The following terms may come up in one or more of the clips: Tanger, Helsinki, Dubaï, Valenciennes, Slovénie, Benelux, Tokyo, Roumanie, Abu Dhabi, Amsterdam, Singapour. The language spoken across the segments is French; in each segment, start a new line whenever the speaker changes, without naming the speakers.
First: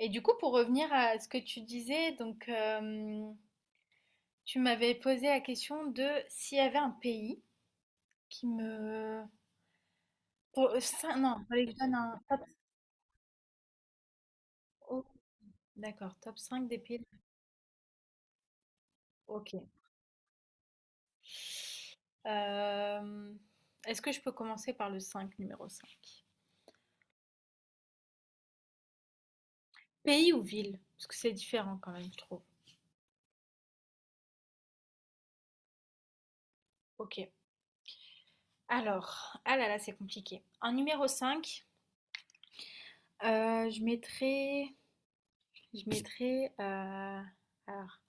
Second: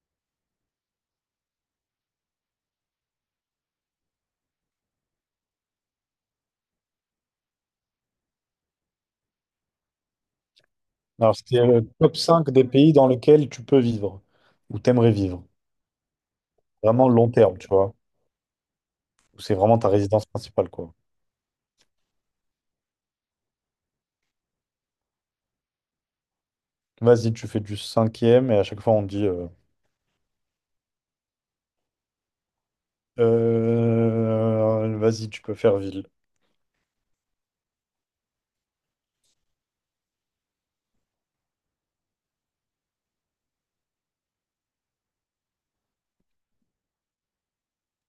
Et du coup, pour revenir à ce que tu disais, tu m'avais posé la question de s'il y avait un pays qui me... Pour,
Alors,
non,
c'est
fallait que je
le
donne
top
un top...
5 des pays dans lesquels tu peux vivre, ou
Oh,
t'aimerais vivre.
d'accord, top 5 des pays.
Vraiment long terme, tu vois. Où
Ok.
c'est vraiment ta résidence principale, quoi.
Euh, Est-ce que je peux commencer par le 5 numéro cinq?
Vas-y, tu fais du cinquième, et à chaque fois, on dit... euh,
Pays ou ville? Parce que c'est différent quand même, je trouve.
Euh, vas-y, tu peux faire ville.
Ok. Alors, ah là là, c'est compliqué. En numéro cinq, je mettrais... Je mettrais, heu, alors,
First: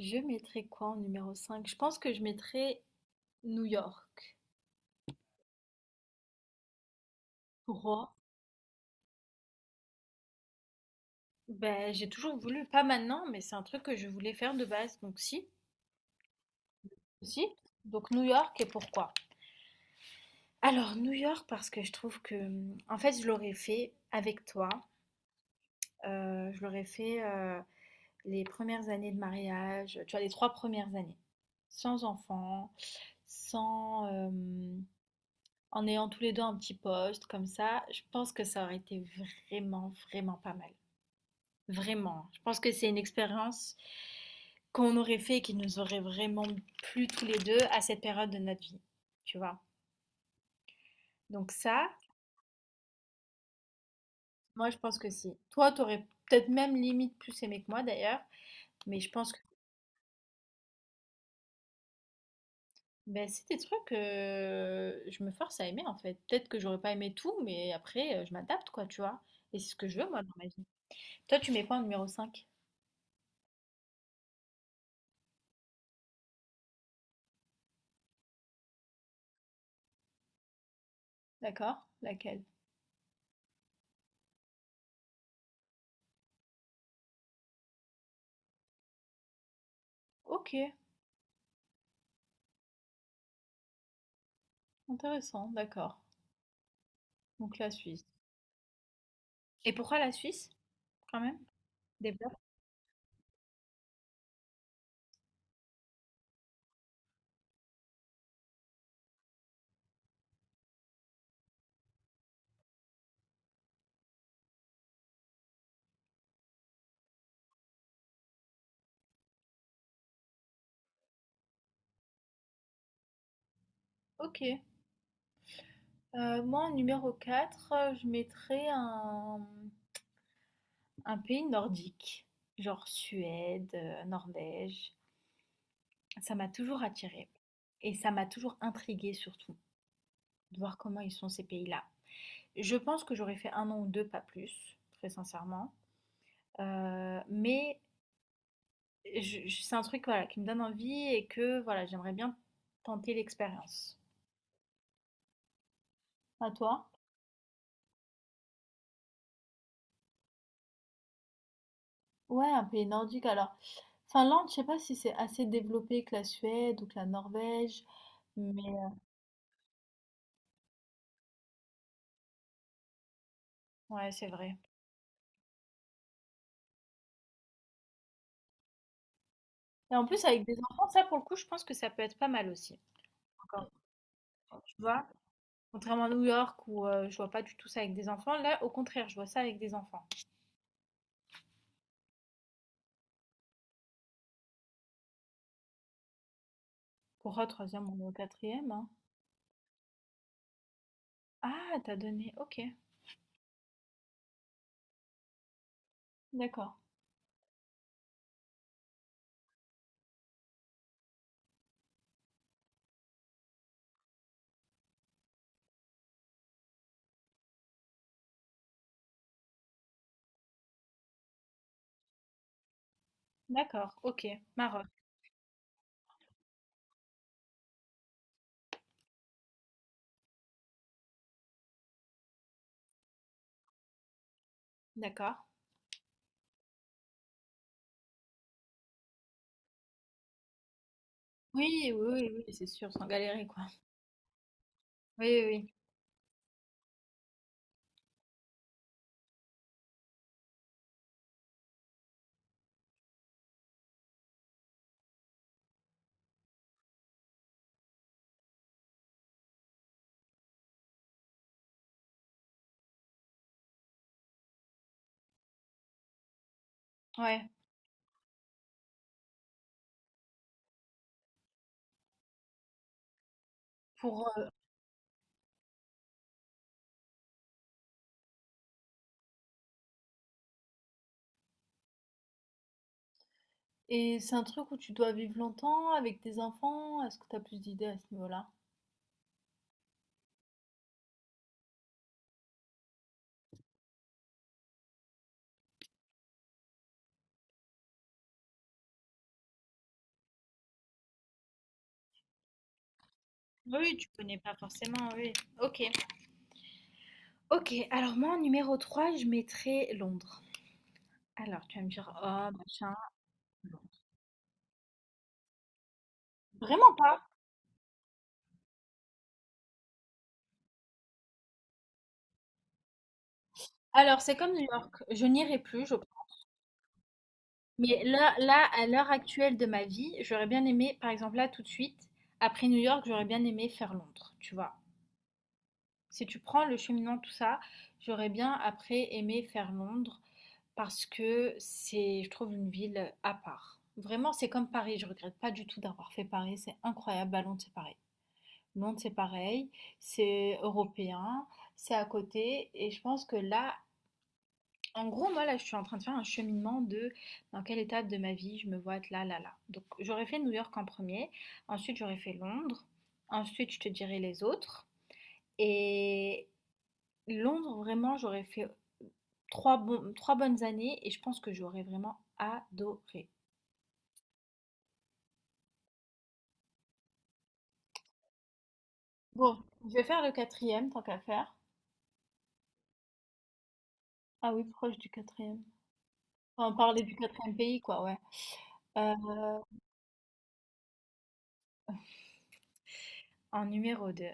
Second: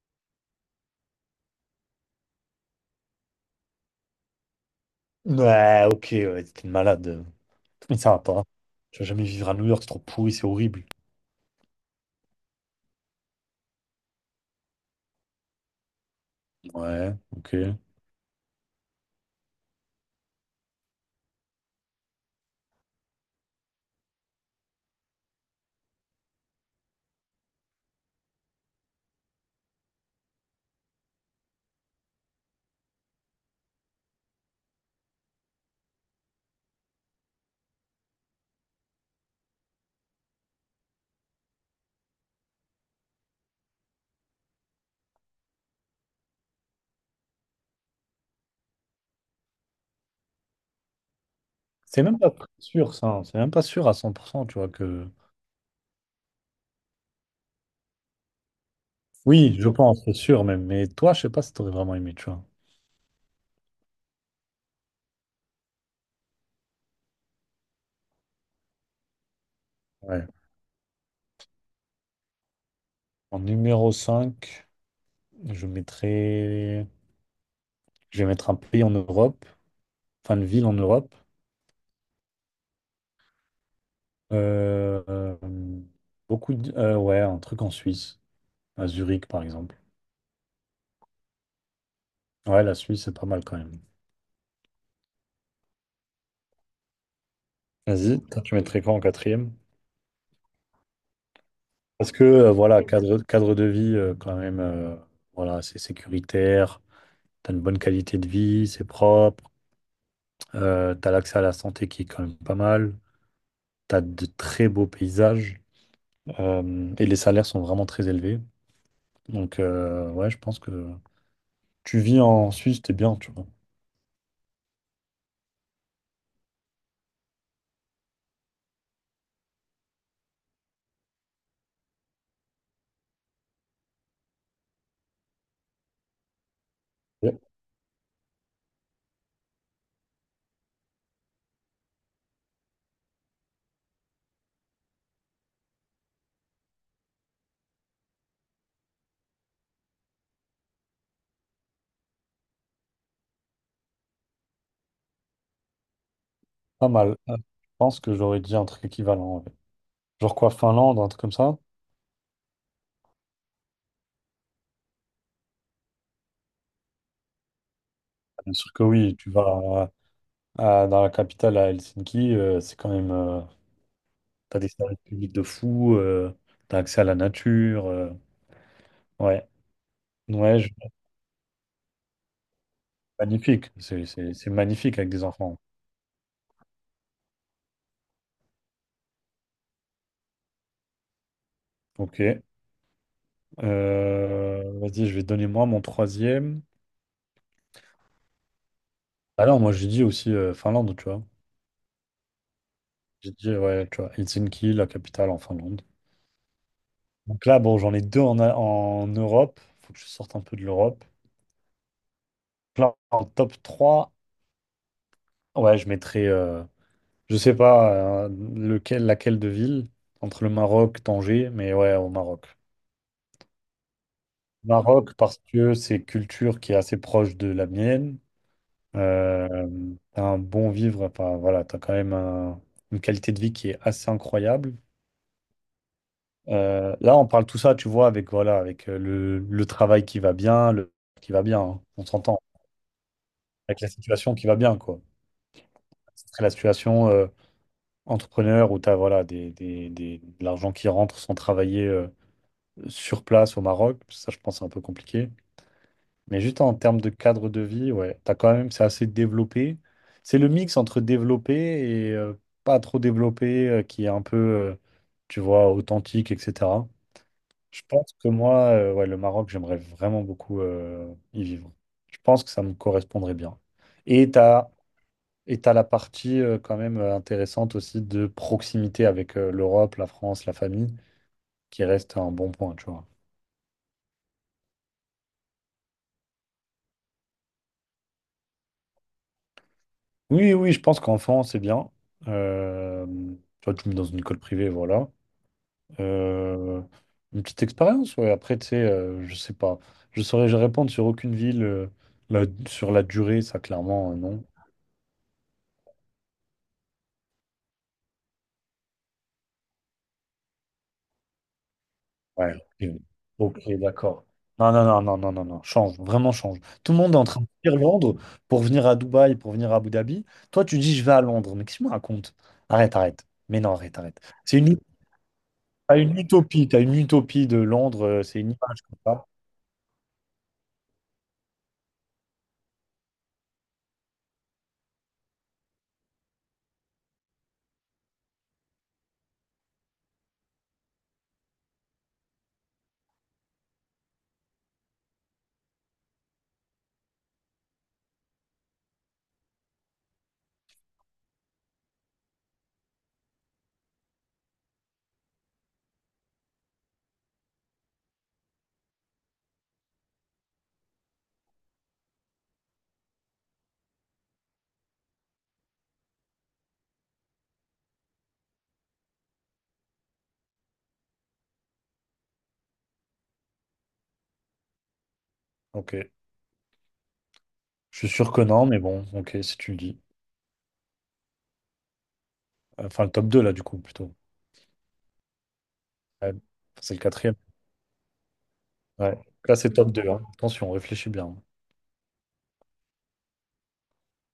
je mettrais quoi en numéro cinq? Je pense que je mettrais New York.
Ouais, ok, ouais, t'es une malade. Mais
Pourquoi?
ça va pas. Tu vas jamais vivre à New York, c'est trop pourri, c'est horrible.
Ben, j'ai toujours voulu, pas maintenant, mais c'est un truc que je voulais faire de base, donc si.
Ouais,
Si.
ok.
Donc New York, et pourquoi? Alors New York parce que je trouve que, mmh, en fait je l'aurais fait avec toi, je l'aurais fait, les premières années de mariage, tu vois, les 3 premières années. Sans enfant, sans, hem en ayant tous les deux un petit poste comme ça, je pense que ça aurait été vraiment, vraiment pas mal. Vraiment. Je pense que c'est une expérience qu'on aurait fait et qui nous aurait vraiment plu tous les deux à cette période de notre vie. Tu vois? Donc ça,
C'est même pas sûr, ça, hein. C'est même pas sûr à 100%, tu vois,
moi je pense
que...
que si. Toi, t'aurais peut-être même limite plus aimé que moi d'ailleurs, mais je pense que
Oui, je pense, c'est sûr même. Mais toi, je sais pas si t'aurais vraiment aimé, tu vois.
ben, c'est des trucs que je me force à aimer en fait. Peut-être que j'aurais pas aimé tout, mais après je m'adapte quoi, tu vois. Et c'est ce que je veux moi
Ouais.
dans ma vie. Toi, tu mets quoi en numéro cinq?
En numéro 5? Je mettrai Je vais mettre un pays en Europe, enfin une ville en Europe.
D'accord? Laquelle?
Euh, euh, ouais, un truc en Suisse, à Zurich par exemple.
OK,
Ouais, la Suisse, c'est pas mal quand même.
intéressant, d'accord. Donc la Suisse.
Vas-y, toi, tu mettrais quoi en quatrième?
Et pourquoi la Suisse, quand même?
Parce que,
Développe.
voilà, cadre de vie, quand même, voilà, c'est sécuritaire, t'as une bonne qualité de vie, c'est propre, t'as l'accès à la santé qui est quand même pas mal, t'as de très beaux paysages, et les salaires sont vraiment très élevés. Donc, ouais, je pense que... Tu vis en Suisse, t'es bien, tu vois.
OK. Moi, en numéro 4, je mettrais un pays nordique, genre Suède, Norvège. Ça m'a toujours attirée
Ouais.
et ça m'a toujours intriguée, surtout de voir comment ils sont ces pays-là. Je pense que j'aurais fait un an ou deux, pas plus, très sincèrement. Euh, mais c'est un truc voilà, qui me donne envie et que voilà, j'aimerais bien tenter l'expérience. À toi?
Pas mal. Ah. Je pense que j'aurais dit un truc équivalent, ouais. Genre quoi, Finlande, un truc comme ça?
Ouais, un pays nordique alors. Finlande, je sais pas si c'est assez développé que la Suède ou que la Norvège,
Bien
mais
sûr que
euh,
oui, tu vas dans la capitale à Helsinki, c'est quand même.
ouais, c'est vrai.
T'as des services publics de fou, t'as accès à la nature. Ouais.
Et en plus avec des
Ouais,
enfants, ça, pour le coup, je pense que ça peut être pas mal aussi. Encore,
magnifique. C'est
tu
magnifique
vois,
avec des enfants.
contrairement à New York où je vois pas du tout ça avec des enfants, là, au contraire, je vois ça avec des enfants.
Ok. Vas-y, je vais donner moi mon troisième.
Pour un troisième ou au quatrième, hein.
Alors, moi, j'ai dit aussi Finlande, tu vois.
Ah, t'as donné. Ok.
J'ai dit, ouais, tu vois, Helsinki, la capitale en Finlande.
D'accord.
Donc là, bon, j'en ai deux en Europe. Faut que je sorte un peu de l'Europe. Là, en top 3, ouais, je mettrais, je sais pas lequel, laquelle de ville, entre le Maroc, Tanger, mais ouais, au Maroc.
D'accord, ok. Maroc,
Maroc, parce que c'est culture qui est assez proche de la mienne. Euh, T'as un bon vivre, enfin voilà, t'as quand même une qualité de vie qui est assez incroyable.
d'accord.
Là, on parle tout ça, tu vois, avec voilà, avec le travail qui va bien, le qui va bien, hein,
Oui, oui,
on s'entend.
oui, oui, c'est sûr, sans galérer quoi.
Avec la situation qui va bien, quoi.
Oui, oui,
Ce serait la situation entrepreneur où tu as voilà, de l'argent qui rentre sans travailler sur place au Maroc. Ça, je pense, c'est un peu compliqué. Mais juste en termes de cadre de vie, ouais, t'as quand même, c'est assez développé. C'est le mix entre développé et pas trop développé qui est un peu, tu vois, authentique, etc.
oui. Ouais.
Je pense que moi, ouais, le Maroc, j'aimerais vraiment beaucoup y vivre. Je pense que ça me correspondrait bien. Et tu
Pour...
as Et tu as la partie quand même intéressante aussi de proximité avec l'Europe, la France, la famille, qui reste un bon point, tu vois.
Et c'est un truc où tu dois vivre longtemps avec tes enfants? Est-ce que tu as plus d'idées à ce niveau-là?
Oui, oui, je pense qu'enfant, c'est bien. Euh, tu vois, tu me mets dans une école privée, voilà. Euh, une petite expérience, ouais. Après, tu sais, je sais pas. Je saurais je répondre sur aucune ville, sur la durée, ça,
Oui, tu
clairement,
connais
non.
pas forcément, oui. Ok. Ok, alors moi en numéro 3, je mettrais Londres. Alors tu vas me dire,
Ouais,
oh
ok,
machin.
Ok, d'accord. Non, non, non, non, non, non, non, change, vraiment change. Tout
Vraiment
le monde est
pas.
en train de fuir Londres pour venir à Dubaï, pour venir à Abu Dhabi. Toi, tu dis, je vais à Londres. Mais qu'est-ce que tu me racontes? Arrête, arrête. Mais non, arrête, arrête.
Alors c'est comme New York, je n'irai plus, je
T'as
pense.
une utopie, t'as une utopie de
Mais
Londres,
là,
c'est une
là,
image
à
comme
l'heure
ça.
actuelle de ma vie, j'aurais bien aimé, par exemple là tout de suite, après New York, j'aurais bien aimé faire Londres, tu vois. Si tu prends le cheminant, tout ça, j'aurais bien après aimé faire Londres. Parce que c'est, je trouve, une ville à part. Vraiment, c'est comme Paris. Je regrette pas du tout d'avoir fait Paris. C'est incroyable. Bah, Londres, c'est pareil. Londres, c'est pareil. C'est européen. C'est à côté. Et je pense que là, en gros, moi, là, je suis en train de faire un cheminement de dans quelle étape de ma vie je me vois être là, là, là. Donc, j'aurais fait New York en premier. Ensuite, j'aurais fait Londres. Ensuite, je te dirai les autres. Et Londres, vraiment, j'aurais fait 3 bon, trois bonnes années et je pense que j'aurais vraiment adoré.
Ok, je suis sûr que non, mais bon, ok,
Bon,
si tu le
je
dis.
vais faire le quatrième, tant qu'à faire.
Enfin, le top 2 là, du coup, plutôt.
Ah oui, proche du quatrième.
Ouais,
Enfin,
c'est le
parler du
quatrième.
quatrième pays, quoi, ouais. Euh,
Ouais, là, c'est top deux, hein. Attention, réfléchis bien.
En numéro deux,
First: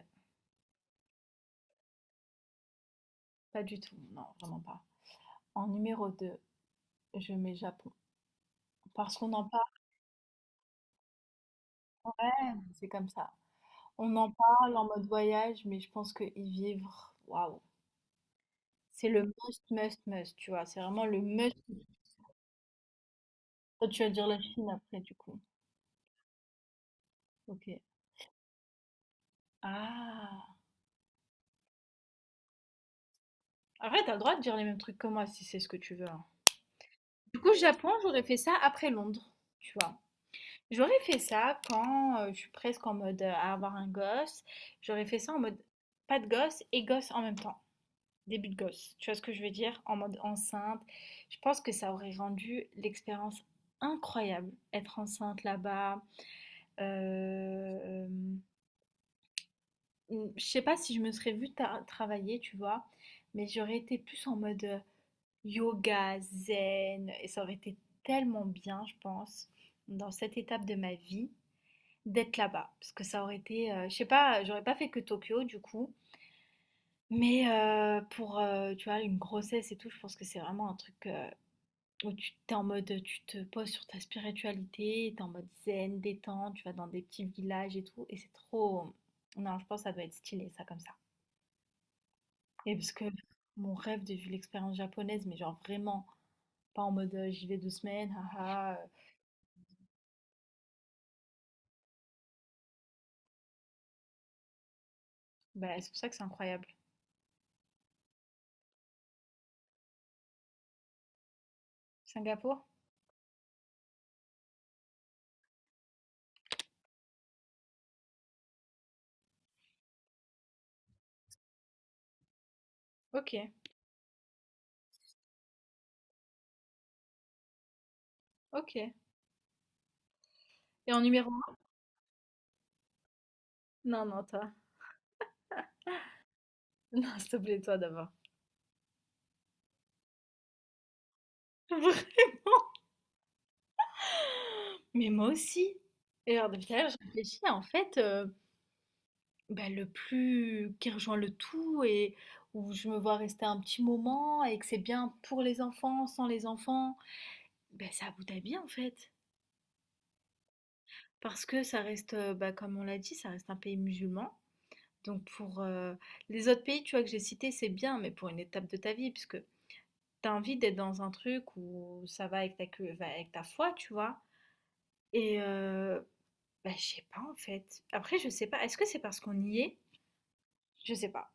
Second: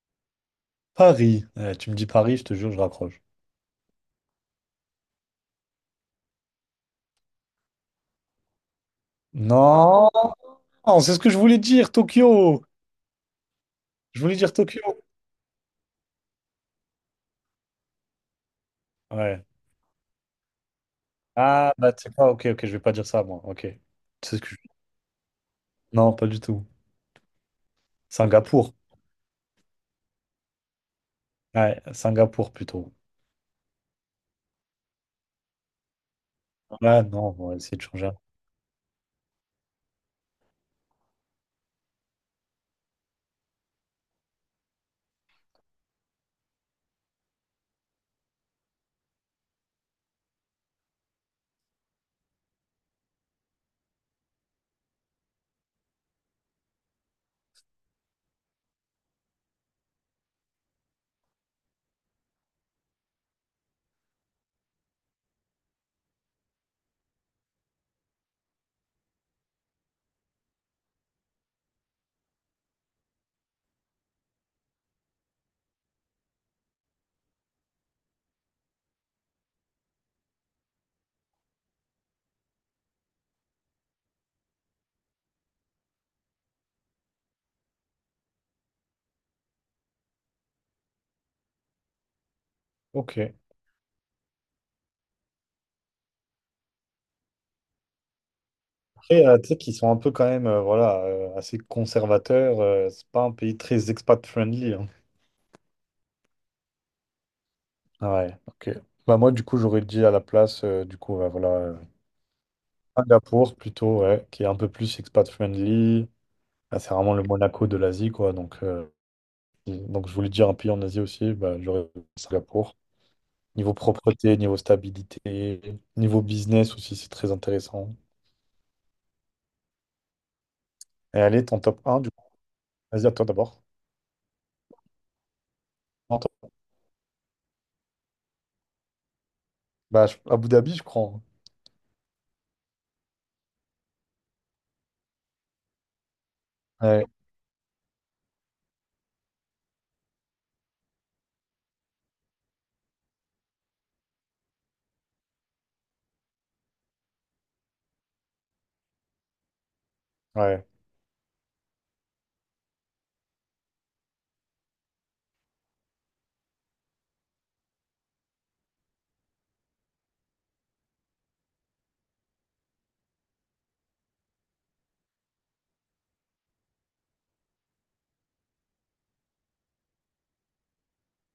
Paris. Eh, tu me dis Paris, je te jure, je raccroche.
pas du tout, non, vraiment pas. En numéro 2, je mets Japon. Parce qu'on en parle,
Non! Non, c'est ce que je voulais dire,
ouais,
Tokyo.
c'est comme ça. On
Je
en
voulais dire
parle
Tokyo.
en mode voyage, mais je pense que y vivre, waouh, c'est le
Ouais.
must, must, must, tu vois. C'est vraiment le must.
Ah, bah, tu sais quoi, ok, ok, je vais pas dire ça, moi. Ok.
Toi, tu vas dire
C'est
la
ce que je-
Chine après, du coup.
Non, pas du tout.
OK.
Singapour.
Ah!
Ouais, Singapour plutôt.
Après, tu as le droit de dire les mêmes trucs que moi si c'est ce que tu veux, hein.
Ouais, non,
Du
on
coup,
va essayer de
Japon,
changer.
j'aurais fait ça après Londres, tu vois? J'aurais fait ça quand je suis presque en mode à avoir un gosse. J'aurais fait ça en mode pas de gosse et gosse en même temps. Début de gosse. Tu vois ce que je veux dire? En mode enceinte. Je pense que ça aurait rendu l'expérience incroyable. Être enceinte là-bas. Euh, je sais pas si je me serais travailler, tu vois, mais j'aurais été plus en mode. Yoga, zen, et ça aurait été tellement bien, je pense, dans cette étape de ma vie, d'être là-bas. Parce que ça aurait été, je sais pas, j'aurais pas fait que Tokyo du coup. Pour, tu vois, une grossesse et tout, je pense que c'est vraiment un truc où tu t'es en mode, tu te poses sur ta spiritualité, t'es en mode zen, détente, tu vas dans des petits villages et tout. Et c'est trop... Non, je pense que ça doit être stylé, ça, comme ça. Et parce que
Ok.
mon rêve de vivre l'expérience japonaise, mais genre vraiment, pas en mode, j'y vais deux semaines, haha.
Après, tu sais qu'ils sont un peu quand même, voilà, assez conservateurs. C'est pas un pays très expat-friendly, hein.
Bah, c'est pour ça que c'est incroyable.
Ouais, ok. Bah, moi, du coup, j'aurais dit à la place, du coup, ouais, voilà,
Singapour?
Singapour plutôt, ouais, qui est un peu plus expat-friendly. Ah, c'est vraiment le Monaco de l'Asie, quoi. Donc. Et donc, je voulais dire un pays en Asie aussi, bah, j'aurais dit Singapour.
Ok,
Niveau propreté, niveau stabilité, niveau business aussi, c'est très intéressant.
ok. Et en
Et
numéro
allez,
1?
ton top un du coup. Vas-y, à toi d'abord.
Non, non, toi.
Non, toi.
Non, s'il te plaît, toi d'abord.
Bah, Abu Dhabi, je crois, hein.
Vraiment? Mais moi aussi. Et alors, depuis tout à l'heure, je
Ouais,
réfléchis, en fait, bah, le plus qui rejoint le tout et où je me vois rester un petit moment et que c'est bien pour les enfants, sans les enfants, bah, c'est Abu Dhabi, en fait.
ouais.
Parce que ça reste, bah, comme on l'a dit, ça reste un pays musulman. Donc pour les autres pays, tu vois, que j'ai cités, c'est bien, mais pour une étape de ta vie, puisque t'as envie d'être dans un truc où ça va avec va avec ta foi, tu vois. Et euh, bah, je sais pas en fait. Après, je sais pas. Est-ce que c'est parce qu'on y est? Je sais pas.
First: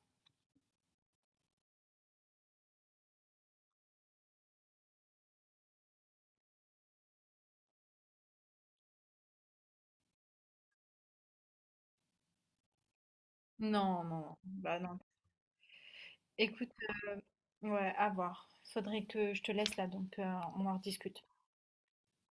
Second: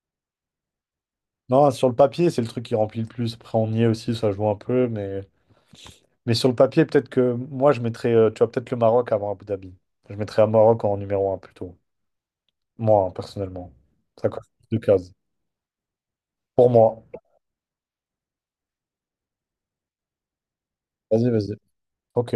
Non, sur le papier, c'est le truc qui remplit le plus. Après, on y est aussi, ça joue un peu. Mais, sur le papier, peut-être que moi, je mettrais, tu vois, peut-être le Maroc avant Abu Dhabi. Je mettrais le Maroc en numéro 1 plutôt. Moi, hein,
Non,
personnellement.
non,
Ça
non.
coche
Bah
plus de
non.
cases. Pour
Écoute,
moi.
ouais, à voir. Faudrait que je te laisse là, on en rediscute.
Vas-y, vas-y. Ok.